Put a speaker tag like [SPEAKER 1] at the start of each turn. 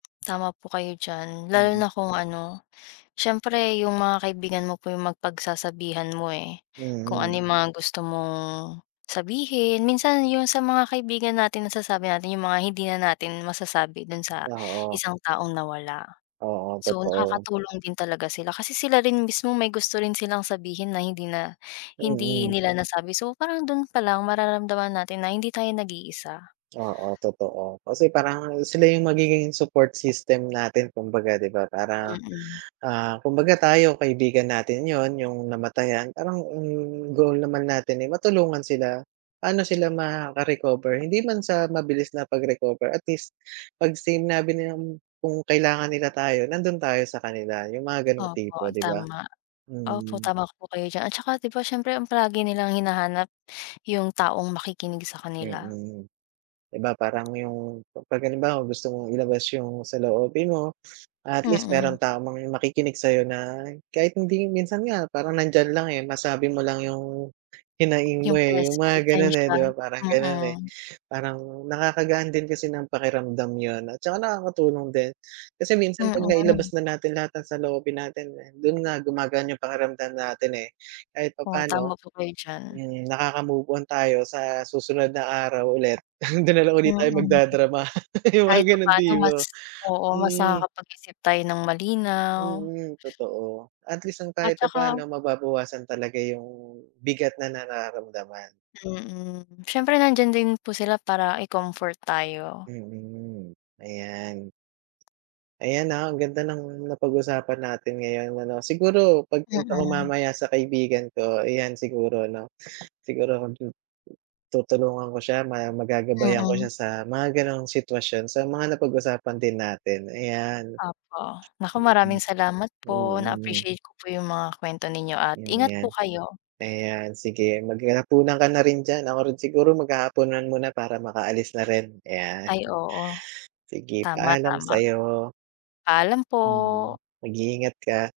[SPEAKER 1] Tama po kayo diyan, lalo na
[SPEAKER 2] Mhm.
[SPEAKER 1] kung ano, siyempre 'yung mga kaibigan mo po 'yung mag pagsasabihan mo eh, kung
[SPEAKER 2] Mhm.
[SPEAKER 1] ano 'yung mga gusto mong, sabihin. Minsan 'yung sa mga kaibigan natin nasasabi natin 'yung mga hindi na natin masasabi dun sa
[SPEAKER 2] Oo.
[SPEAKER 1] isang taong nawala.
[SPEAKER 2] Oo,
[SPEAKER 1] So
[SPEAKER 2] totoo.
[SPEAKER 1] nakakatulong din talaga sila. Kasi sila rin mismo may gusto rin silang sabihin, na hindi na hindi
[SPEAKER 2] Mm.
[SPEAKER 1] nila nasabi, so parang dun palang mararamdaman natin na hindi tayo nag-iisa.
[SPEAKER 2] Oo, totoo. Kasi parang sila 'yung magiging support system natin kumbaga 'di ba, para,
[SPEAKER 1] Mm.
[SPEAKER 2] ah, kumbaga tayo kaibigan natin 'yun, 'yung namatayan, parang ang goal naman natin eh matulungan sila, pa'no sila makaka-recover. Hindi man sa mabilis na pag-recover, at least pag sinabi nilang kung kailangan nila tayo, nandun tayo sa kanila. 'Yung mga ganong
[SPEAKER 1] Opo,
[SPEAKER 2] tipo, 'di ba.
[SPEAKER 1] tama. Opo,
[SPEAKER 2] Mm.
[SPEAKER 1] tama po kayo diyan. At saka 'di ba siyempre ang palagi nilang hinahanap, 'yung taong makikinig sa kanila.
[SPEAKER 2] Mm. 'Di ba, parang 'yung pag halimbawa gusto mong ilabas 'yung saloobin mo, at least
[SPEAKER 1] Mm.
[SPEAKER 2] meron taong makikinig sa'yo na kahit hindi minsan nga parang nandiyan lang, eh, masabi mo lang 'yung, hinaing mo
[SPEAKER 1] 'Yung
[SPEAKER 2] eh,
[SPEAKER 1] pres
[SPEAKER 2] 'yung mga ganun eh,
[SPEAKER 1] presensiya,
[SPEAKER 2] 'di ba, parang ganun, eh.
[SPEAKER 1] mm.
[SPEAKER 2] Parang, nakakagaan din kasi ng pakiramdam 'yun at saka nakakatulong din. Kasi minsan pag nailabas
[SPEAKER 1] Mm.
[SPEAKER 2] na natin lahat ng saloobin natin, eh, dun nga gumagaan 'yung pakiramdam natin, eh. Kahit
[SPEAKER 1] Oo, tama
[SPEAKER 2] papaano,
[SPEAKER 1] po kayo diyan.
[SPEAKER 2] hmm, nakaka-move-on tayo sa susunod na araw ulit, don nalang ulit tayo
[SPEAKER 1] Mm.
[SPEAKER 2] magda-drama, 'yung mga
[SPEAKER 1] Kahit
[SPEAKER 2] ganong
[SPEAKER 1] papaano mas
[SPEAKER 2] tipo.
[SPEAKER 1] oo, mas
[SPEAKER 2] Mm.
[SPEAKER 1] nakakapag-isip tayo ng malinaw.
[SPEAKER 2] Mm, totoo. At least ang kahit
[SPEAKER 1] At saka.
[SPEAKER 2] papaano, mababawasan talaga 'yung bigat na nararamdaman.
[SPEAKER 1] Mm, siyempre nandiyan din po sila para i-comfort tayo.
[SPEAKER 2] Mm, ayan. Ayan, ah, ang ganda ng napag-usapan natin ngayon ano. Siguro, pagpunta ko
[SPEAKER 1] Mm.
[SPEAKER 2] mamaya sa kaibigan ko, ayan siguro 'no, siguro kung tu tutulungan ko siya, ma magagabayan ko
[SPEAKER 1] Mm.
[SPEAKER 2] siya sa mga gano'ng sitwasyon, sa mga napag-usapan din natin, ayan.
[SPEAKER 1] Opo. Naku,
[SPEAKER 2] Mm,
[SPEAKER 1] maraming salamat po.
[SPEAKER 2] mm.
[SPEAKER 1] Na-appreciate ko po 'yung mga kuwento ninyo at ingat po
[SPEAKER 2] [unintelligible]
[SPEAKER 1] kayo.
[SPEAKER 2] Ayan sige, maghahapunan ka na rin diyan, ako rin siguro maghahapunan muna para makaalis na rin, ayan.
[SPEAKER 1] Ay oo,
[SPEAKER 2] Sige,
[SPEAKER 1] tama,
[SPEAKER 2] paalam
[SPEAKER 1] tama.
[SPEAKER 2] sa'yo.
[SPEAKER 1] Paalam po!
[SPEAKER 2] Mm, mag-iingat ka.